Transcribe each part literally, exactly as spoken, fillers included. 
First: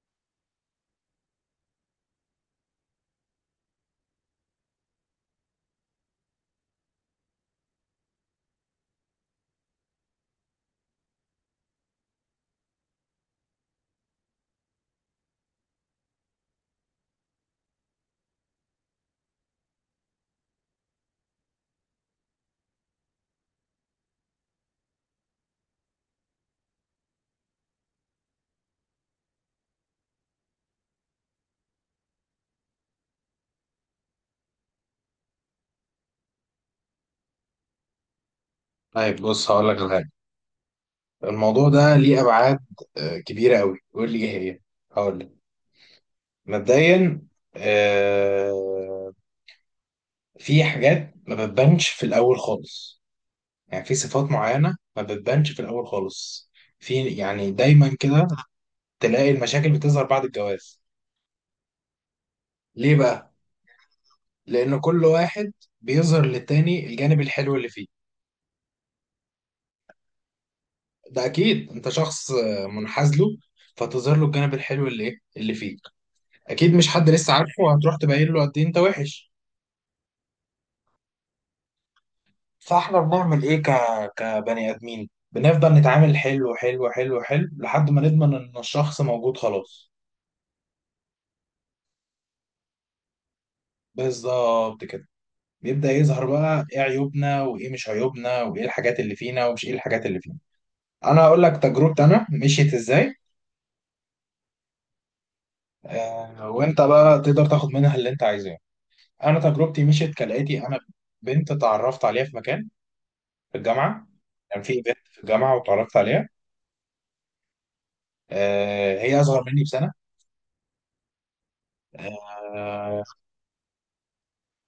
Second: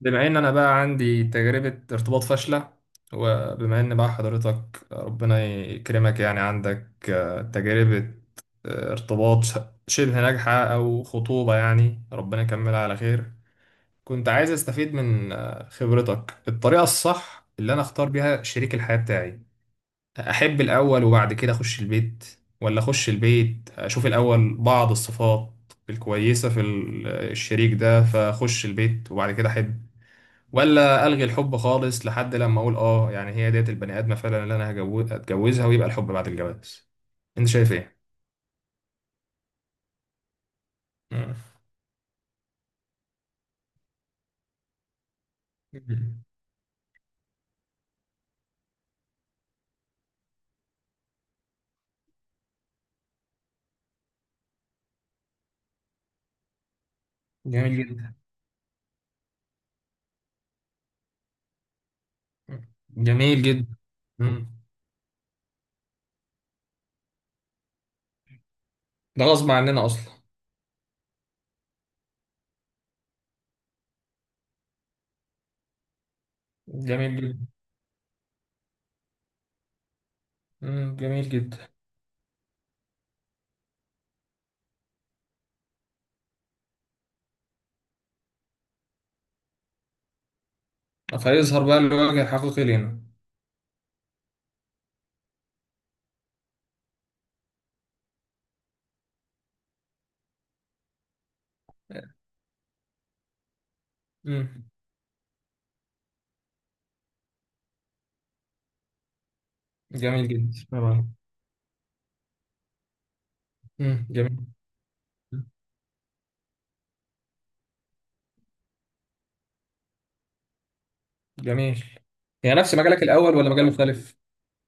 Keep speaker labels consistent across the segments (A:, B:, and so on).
A: بما ان انا بقى عندي تجربة ارتباط فاشلة، وبما ان بقى حضرتك ربنا يكرمك يعني عندك آه، تجربة آه، ارتباط ش- شبه ناجحة او خطوبة يعني ربنا يكملها على خير، كنت عايز استفيد من آه، خبرتك. الطريقة الصح اللي انا اختار بيها شريك الحياة بتاعي، احب الاول وبعد كده اخش البيت، ولا اخش البيت اشوف الاول بعض الصفات الكويسة في ال- الشريك ده فاخش البيت وبعد كده احب، ولا الغي الحب خالص لحد لما اقول اه يعني هي ديت البني ادمه فعلا اللي انا هجو- هتجوزها ويبقى الحب بعد الجواز. انت شايف ايه؟
B: طيب، بص هقول لك على حاجه.
A: مم.
B: الموضوع ده ليه ابعاد آه، كبيره قوي. قول لي ايه هي. هقول لك. مبدئيا، آه، في حاجات ما بتبانش في الاول خالص. يعني في صفات معينه ما بتبانش في الاول خالص. في يعني
A: جميل
B: دايما
A: جدا.
B: كده تلاقي المشاكل بتظهر بعد الجواز.
A: مم.
B: ليه بقى؟
A: جميل جدا. مم.
B: لان كل واحد بيظهر للتاني الجانب الحلو اللي فيه.
A: ده غصب عننا اصلا.
B: ده اكيد انت شخص آه، منحاز له، فتظهر له الجانب الحلو اللي إيه؟ اللي فيه. اكيد مش حد
A: جميل
B: لسه
A: جدا.
B: عارفه وهتروح تبين له قد ايه انت وحش.
A: مم. جميل جدا.
B: فاحنا بنعمل ايه ك... كبني ادمين؟ بنفضل نتعامل حلو حلو حلو حلو لحد ما نضمن ان الشخص موجود خلاص.
A: فيظهر بقى الوجه الحقيقي لنا.
B: بالظبط كده، بيبدا يظهر بقى ايه عيوبنا وايه مش عيوبنا وايه الحاجات اللي فينا ومش ايه الحاجات اللي فينا. انا هقول لك تجربتي انا مشيت ازاي،
A: مم.
B: آه وانت بقى تقدر تاخد منها اللي انت عايزاه. انا تجربتي مشيت
A: جميل جدا
B: كالاتي. انا
A: طبعا.
B: بنت اتعرفت عليها في مكان، في
A: مم.
B: الجامعه.
A: جميل.
B: كان في بنت في الجامعه واتعرفت عليها. آه، هي اصغر مني بسنه.
A: جميل. هي نفس مجالك
B: آه،
A: الاول ولا مجال مختلف؟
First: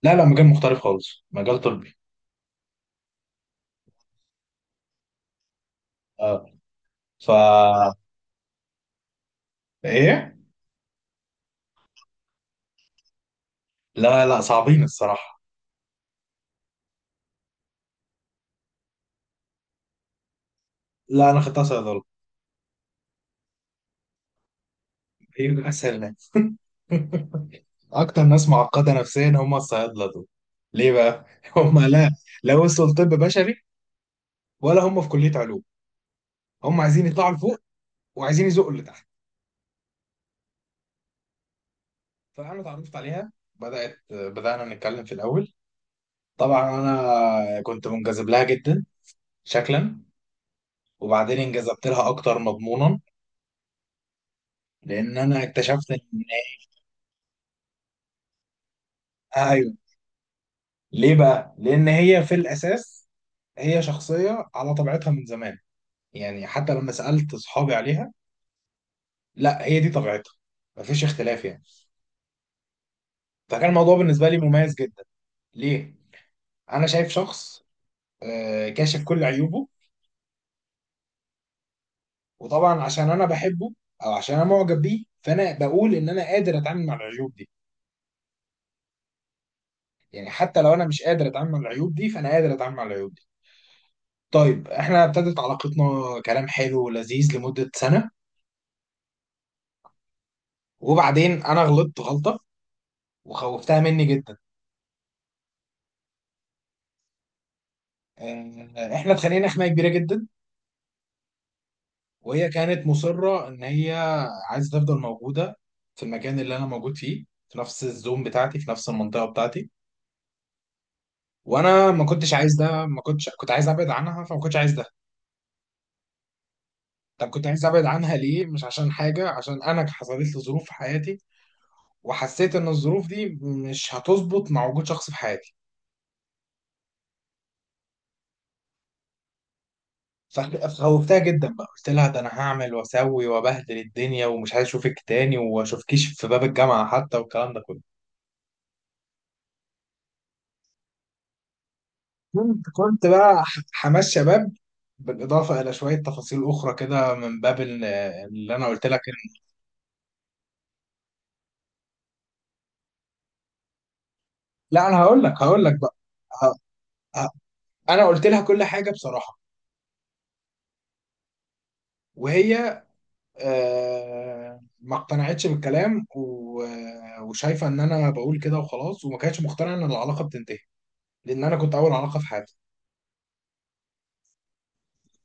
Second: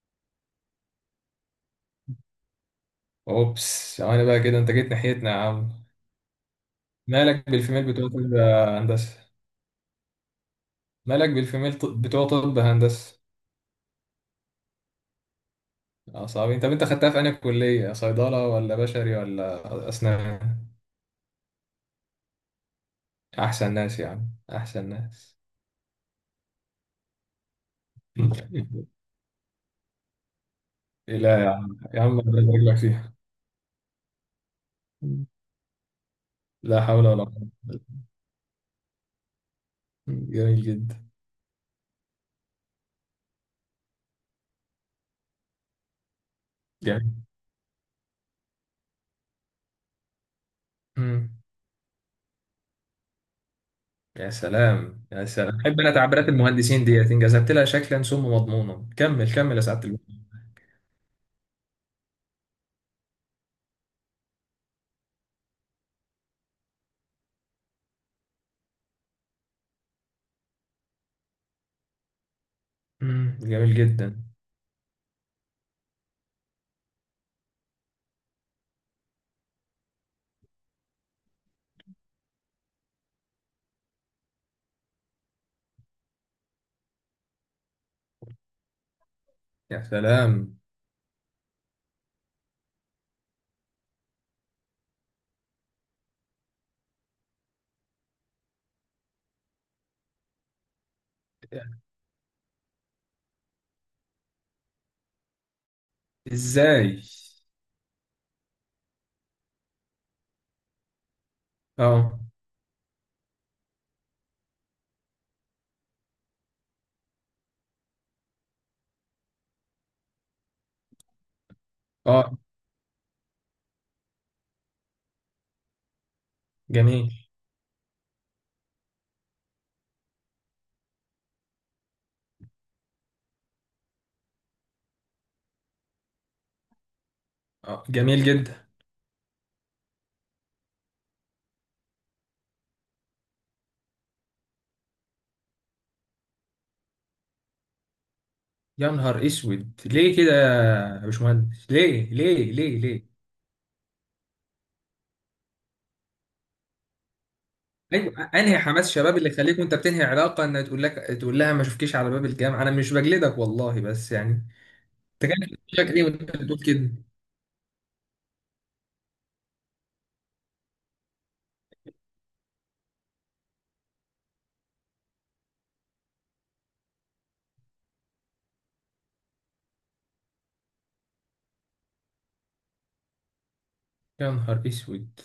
B: لا لا، مجال مختلف خالص، مجال طبي.
A: اوبس انا بقى كده انت جيت ناحيتنا يا عم.
B: اه. ف
A: مالك بالفيميل بتوع كل هندسه.
B: ايه.
A: مالك بالفيميل ط- بتوع طب هندسة.
B: لا لا صعبين الصراحه.
A: اه، صعبين. طب انت خدتها في انهي كلية صيدلة ولا بشري ولا اسنان؟
B: لا انا خدتها صيدله.
A: احسن ناس يا عم. احسن ناس.
B: هي اسهل ناس اكتر ناس معقده نفسيا هم الصيادله دول. ليه بقى؟
A: لا يا عم
B: هم
A: يا
B: لا،
A: عم ربنا
B: لا
A: يبارك لك
B: وصلوا طب
A: فيها.
B: بشري، ولا هم في كليه علوم. هم
A: لا
B: عايزين
A: حول ولا
B: يطلعوا
A: قوة.
B: لفوق، وعايزين يزقوا اللي تحت.
A: جميل جدا.
B: فانا اتعرفت عليها، بدات بدانا نتكلم في الاول. طبعا
A: جميل.
B: انا كنت منجذب لها جدا شكلا،
A: مم.
B: وبعدين انجذبت لها اكتر مضمونا.
A: يا سلام
B: لان
A: يا
B: انا
A: سلام، بحب
B: اكتشفت
A: انا
B: ان،
A: تعبيرات المهندسين ديت، ان جذبت لها شكلا ثم مضمونا. كمل كمل يا
B: ايوه،
A: سعادة المهندس.
B: ليه بقى؟ لان هي في الاساس هي شخصيه على طبيعتها من زمان. يعني حتى لما سالت اصحابي عليها، لا هي دي طبيعتها، مفيش اختلاف يعني.
A: مم.
B: فكان
A: جميل
B: الموضوع
A: جدا.
B: بالنسبه لي مميز جدا. ليه؟ انا شايف شخص آه، كاشف كل عيوبه، وطبعا عشان انا بحبه او عشان انا معجب بيه فانا بقول ان انا قادر اتعامل مع العيوب دي.
A: يا
B: يعني
A: سلام.
B: حتى لو انا مش قادر اتعامل مع العيوب دي فانا قادر اتعامل مع العيوب دي. طيب، احنا ابتدت علاقتنا كلام حلو ولذيذ لمدة سنة، وبعدين انا غلطت غلطة وخوفتها مني جدا.
A: ازاي؟
B: اه، احنا اتخانقنا خناقة كبيرة جدا.
A: اه.
B: وهي كانت مصرة ان هي عايزة تفضل موجودة في المكان اللي انا موجود فيه، في نفس الزوم بتاعتي، في نفس المنطقة بتاعتي. وانا ما كنتش
A: اه.
B: عايز ده. ما كنتش كنت عايز ابعد عنها، فما كنتش عايز ده.
A: جميل.
B: طب كنت عايز ابعد عنها ليه؟ مش عشان حاجة، عشان انا حصلت لي ظروف في حياتي، وحسيت ان الظروف دي مش هتظبط مع وجود شخص في حياتي.
A: آه، جميل جدا.
B: صاحبي خوفتها جدا بقى، قلت لها ده انا هعمل واسوي وابهدل الدنيا ومش عايز اشوفك تاني واشوفكيش في باب الجامعه حتى والكلام ده كله.
A: يا نهار اسود، ليه كده يا باشمهندس، ليه ليه
B: كنت
A: ليه
B: كنت
A: ليه؟
B: بقى ح- حماس شباب، بالاضافه الى شويه تفاصيل اخرى كده من باب ال-
A: ايوه،
B: اللي
A: انهي
B: انا قلت
A: حماس
B: لك
A: شباب اللي
B: إن-
A: يخليك وانت بتنهي علاقه ان تقول لك، تقول لها ما اشوفكيش على باب الجامعه؟ انا مش بجلدك والله، بس يعني.
B: لا انا هقول
A: انت
B: لك
A: كان
B: هقول لك
A: شكلك
B: بقى.
A: ايه وانت
B: ه-
A: بتقول كده؟
B: ه- انا قلت لها كل حاجه بصراحه. وهي آه، ما اقتنعتش بالكلام و- وشايفه ان انا بقول كده وخلاص، وما كانتش مقتنعه ان العلاقه بتنتهي، لان انا كنت اول علاقه في حياتي.
A: يا نهار اسود.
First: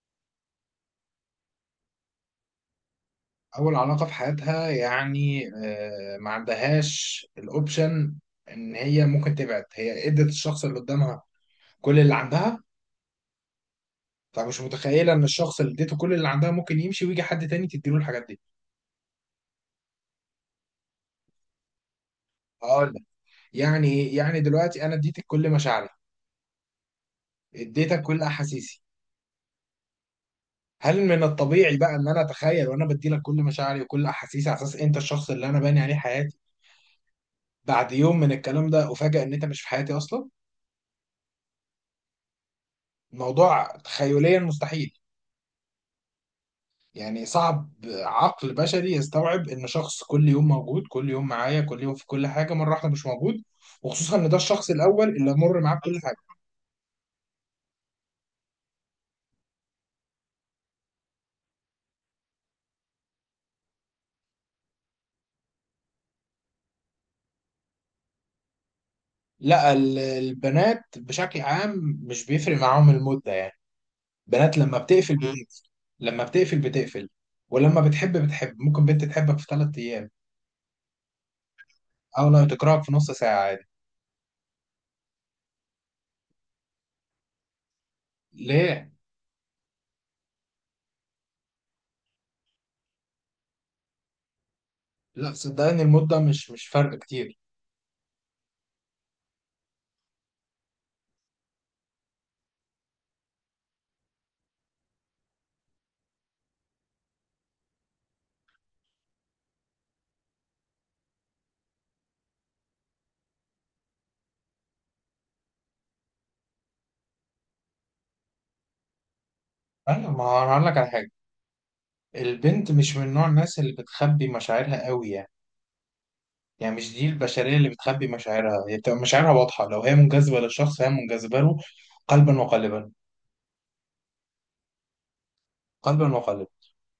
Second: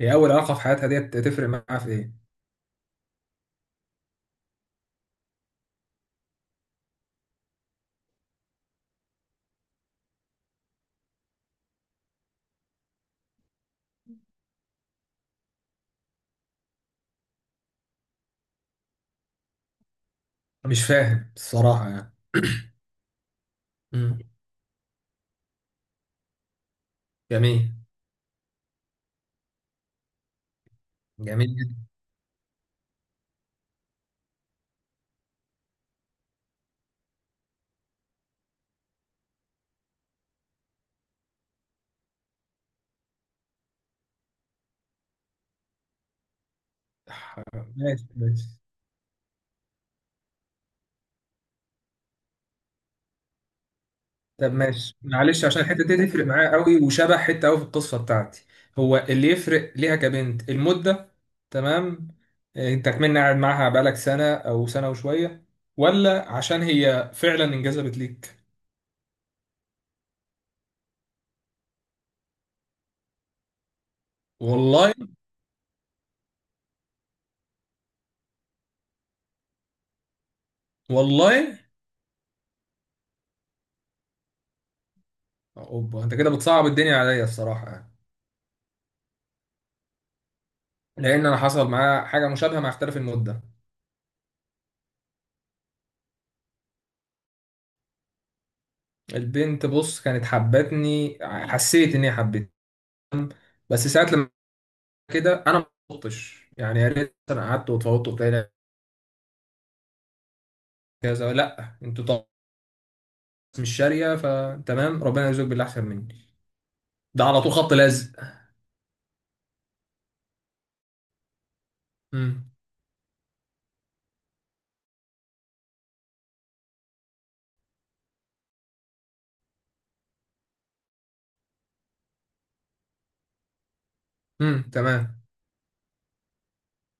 A: هي اول علاقه في حياتها ديت، تفرق معاها في ايه؟
B: اول علاقه في حياتها يعني آه، ما عندهاش الاوبشن ان هي ممكن تبعد. هي ادت الشخص اللي قدامها كل اللي عندها، فمش متخيله ان الشخص اللي اديته كل اللي عندها ممكن يمشي ويجي حد تاني تديله الحاجات دي.
A: مش فاهم الصراحه يعني.
B: هقول لك يعني إيه؟
A: مم.
B: يعني دلوقتي انا اديتك كل مشاعري،
A: جميل.
B: اديتك كل احاسيسي. هل من
A: جميل جدا.
B: الطبيعي بقى ان انا اتخيل، وانا بديلك كل مشاعري وكل احاسيسي على اساس انت الشخص اللي انا باني عليه حياتي، بعد يوم من الكلام ده افاجئ ان انت مش في حياتي اصلا؟ الموضوع تخيليا مستحيل. يعني صعب
A: ماشي ماشي.
B: عقل بشري يستوعب ان شخص كل يوم موجود، كل يوم معايا، كل يوم في كل حاجه، مره واحده مش موجود. وخصوصا ان ده
A: طب
B: الشخص
A: ماشي
B: الاول اللي
A: معلش،
B: مر
A: عشان
B: معاه
A: الحته
B: بكل
A: دي
B: حاجه.
A: تفرق معايا قوي وشبه حته قوي في القصه بتاعتي. هو اللي يفرق ليها كبنت المده؟ تمام. آه، انت كمان قاعد معاها بقالك سنه او سنه وشويه، ولا عشان هي فعلا انجذبت ليك؟
B: لا، ال- البنات بشكل عام مش بيفرق معاهم المده يعني. بنات لما
A: والله.
B: بتقفل، مم. بتقفل، لما بتقفل بتقفل. ولما بتحب بتحب، ممكن بنت تحبك في ثلاث ايام،
A: والله.
B: او لو تكرهك في نص ساعه عادي.
A: اوبا، انت كده بتصعب الدنيا عليا الصراحه يعني.
B: ليه؟
A: لان انا حصل معايا حاجه مشابهه مع اختلاف المده.
B: لا صدقني المده مش مش فرق كتير.
A: البنت بص كانت حبتني، حسيت ان هي حبتني. بس ساعات لما كده انا ما قلتش يعني، يا ريت انا قعدت واتفوضت وبتاع كذا. لا، انتوا طبعا مش شاريه، فتمام ربنا يرزقك باللي احسن مني، ده على طول خط لازق.
B: ايوه، ما هو انا هقول لك على حاجه.
A: امم.
B: البنت مش من نوع الناس اللي بتخبي مشاعرها قوي يعني. يعني مش دي البشرية اللي بتخبي مشاعرها، هي بتبقى مشاعرها واضحة، لو هي منجذبة للشخص فهي منجذبة له قلبا وقالبا.
A: امم، تمام.
B: قلبا وقالبا،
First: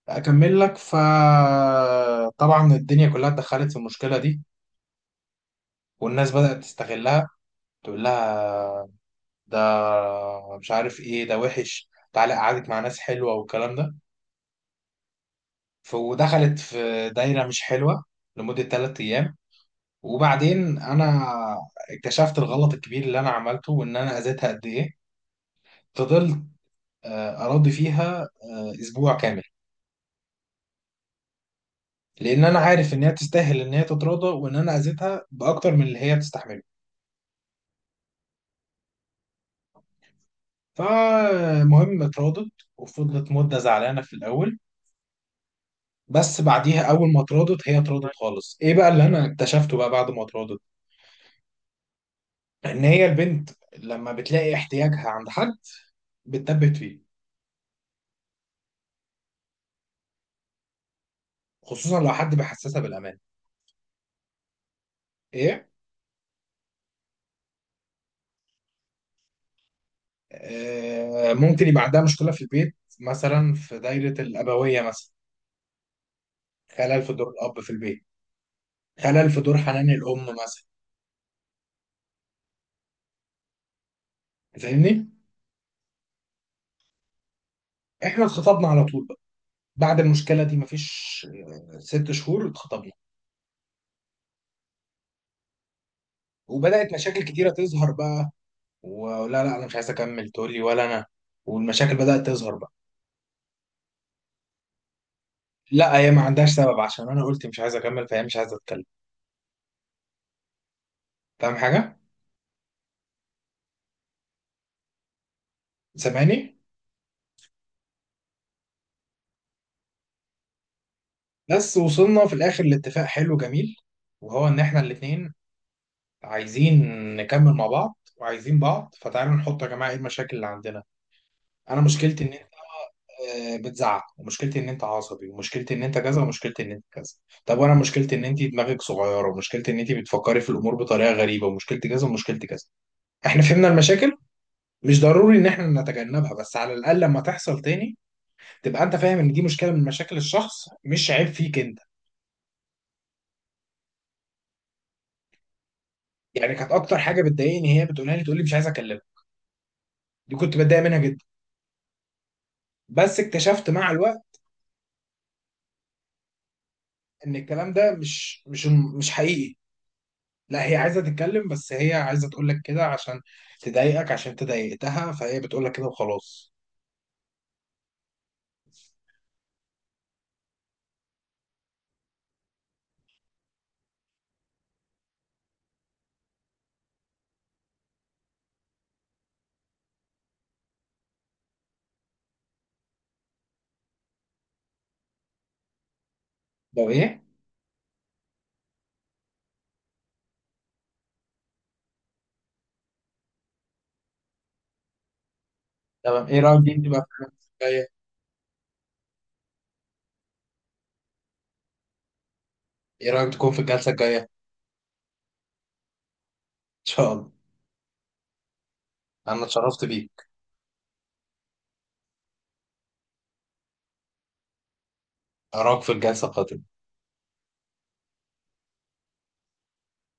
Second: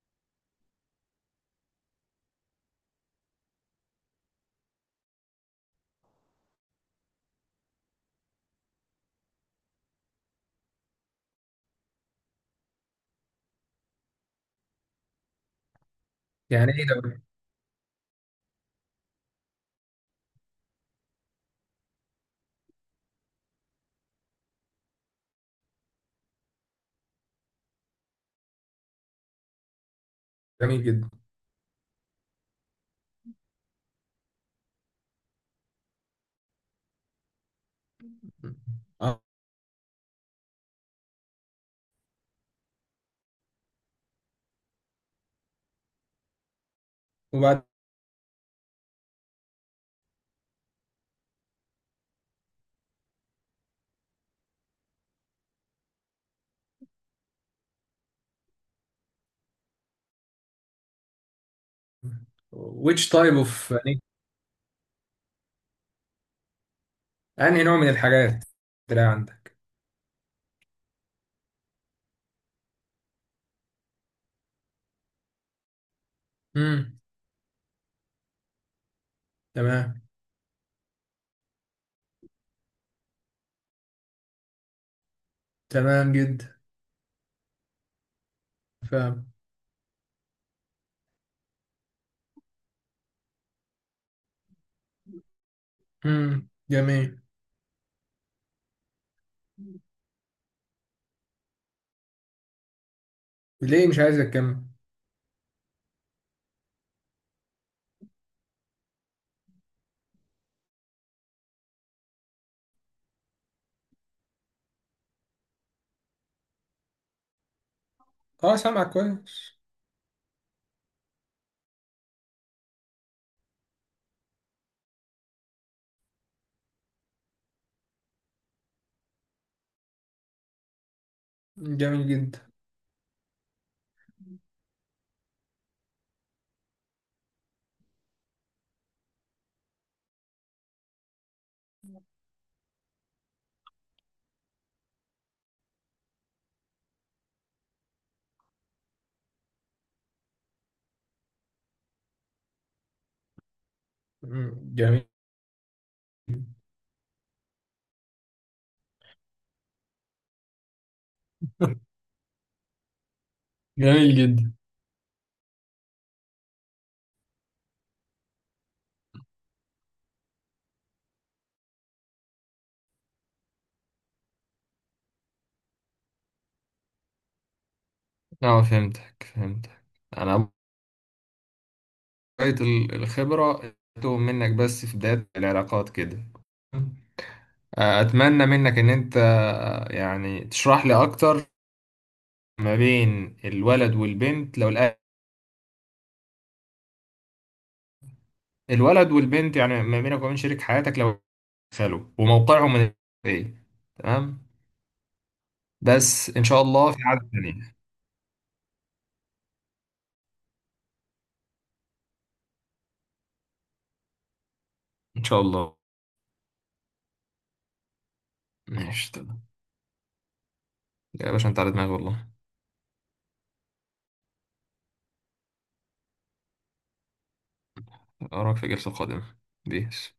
B: أكمل لك. فطبعا الدنيا كلها اتدخلت في المشكلة دي، والناس بدأت تستغلها، تقول لها ده، مش عارف ايه، ده وحش، تعالى أقعدك مع ناس حلوة والكلام ده. ف- ودخلت
A: يعني ايه
B: في
A: ده؟
B: دايرة مش حلوة لمدة ثلاث أيام. وبعدين أنا اكتشفت الغلط الكبير اللي أنا عملته وإن أنا أذيتها قد إيه. فضلت آه، أراضي فيها آه، أسبوع كامل،
A: جميل جدا.
B: لأن أنا عارف إن هي تستاهل إن هي تتراضى، وإن أنا أذيتها بأكتر من اللي هي بتستحمله.
A: مم.
B: فالمهم اتراضت، وفضلت مدة زعلانة في الأول، بس بعديها أول ما
A: وبعد.
B: اتراضت هي اتراضت خالص. إيه بقى اللي أنا اكتشفته بقى بعد ما اتراضت؟ إن هي البنت لما بتلاقي احتياجها عند حد بتثبت فيه، خصوصا لو حد بيحسسها
A: which
B: بالامان.
A: type of يعني؟
B: ايه؟
A: انهي نوع من الحاجات تلاقي عندك؟
B: آه، ممكن يبقى عندها مشكله في البيت مثلا، في دايره الابويه مثلا،
A: امم،
B: خلل في دور الاب في البيت، خلل في دور حنان
A: تمام.
B: الام مثلا. فاهمني؟
A: تمام جدا.
B: احنا اتخطبنا على طول بقى،
A: فاهم.
B: بعد المشكله دي مفيش آه، ست شهور اتخطبنا،
A: امم،
B: وبدات
A: جميل.
B: مشاكل كتيره تظهر بقى. ولا لا انا مش عايز اكمل تقول لي، ولا انا والمشاكل بدات تظهر بقى.
A: ليه مش عايز اكمل؟
B: لا هي ما عندهاش سبب عشان انا قلت مش عايز اكمل فهي مش عايزه اتكلم. فاهم حاجه؟ سامعني؟
A: اه، سامعك كويس.
B: بس وصلنا في الاخر لاتفاق حلو جميل، وهو ان احنا الاتنين عايزين نكمل مع بعض وعايزين بعض. فتعالوا نحط يا جماعه ايه المشاكل اللي عندنا. انا
A: جميل
B: مشكلتي ان
A: جدا.
B: آه، بتزعق، ومشكلتي ان انت عصبي، ومشكلتي ان انت كذا، ومشكلتي ان انت كذا. طب وانا مشكلتي ان انت دماغك صغيره، ومشكلتي ان انت بتفكري في الامور بطريقه غريبه، ومشكلتي كذا، ومشكلتي كذا. احنا فهمنا المشاكل، مش ضروري ان احنا نتجنبها، بس على الاقل لما تحصل تاني تبقى انت فاهم ان دي مشكله من مشاكل الشخص، مش عيب فيك انت.
A: مم. جميل.
B: يعني كانت اكتر حاجه بتضايقني هي بتقولها لي، تقول لي مش عايز اكلمك. دي كنت بتضايق منها جدا، بس اكتشفت مع
A: جميل
B: الوقت
A: جدا.
B: ان الكلام ده مش مش مش حقيقي. لا هي عايزة تتكلم، بس هي عايزة تقول لك كده عشان تضايقك عشان انت ضايقتها، فهي بتقول لك كده وخلاص.
A: اه، فهمتك فهمتك. انا شوية ال- الخبرة تتوه منك بس في بداية العلاقات كده. أتمنى منك إن أنت يعني تشرح لي أكتر، ما بين الولد والبنت لو الأ-
B: طب ايه؟
A: الولد والبنت، يعني ما بينك وبين شريك حياتك لو دخلوا وموقعهم من إيه. تمام.
B: تمام.
A: بس
B: ايه
A: إن شاء
B: رأيك دي
A: الله في
B: بقى في
A: عدد
B: الجلسة
A: تانية.
B: الجاية؟ ايه رأيك تكون في الجلسة الجاية ان
A: إن شاء الله.
B: شاء الله؟
A: ماشي تمام.
B: انا اتشرفت بيك.
A: يا باشا أنت على دماغي والله.
B: اراك في الجلسة القادمة.
A: أراك في الجلسة القادمة. بيس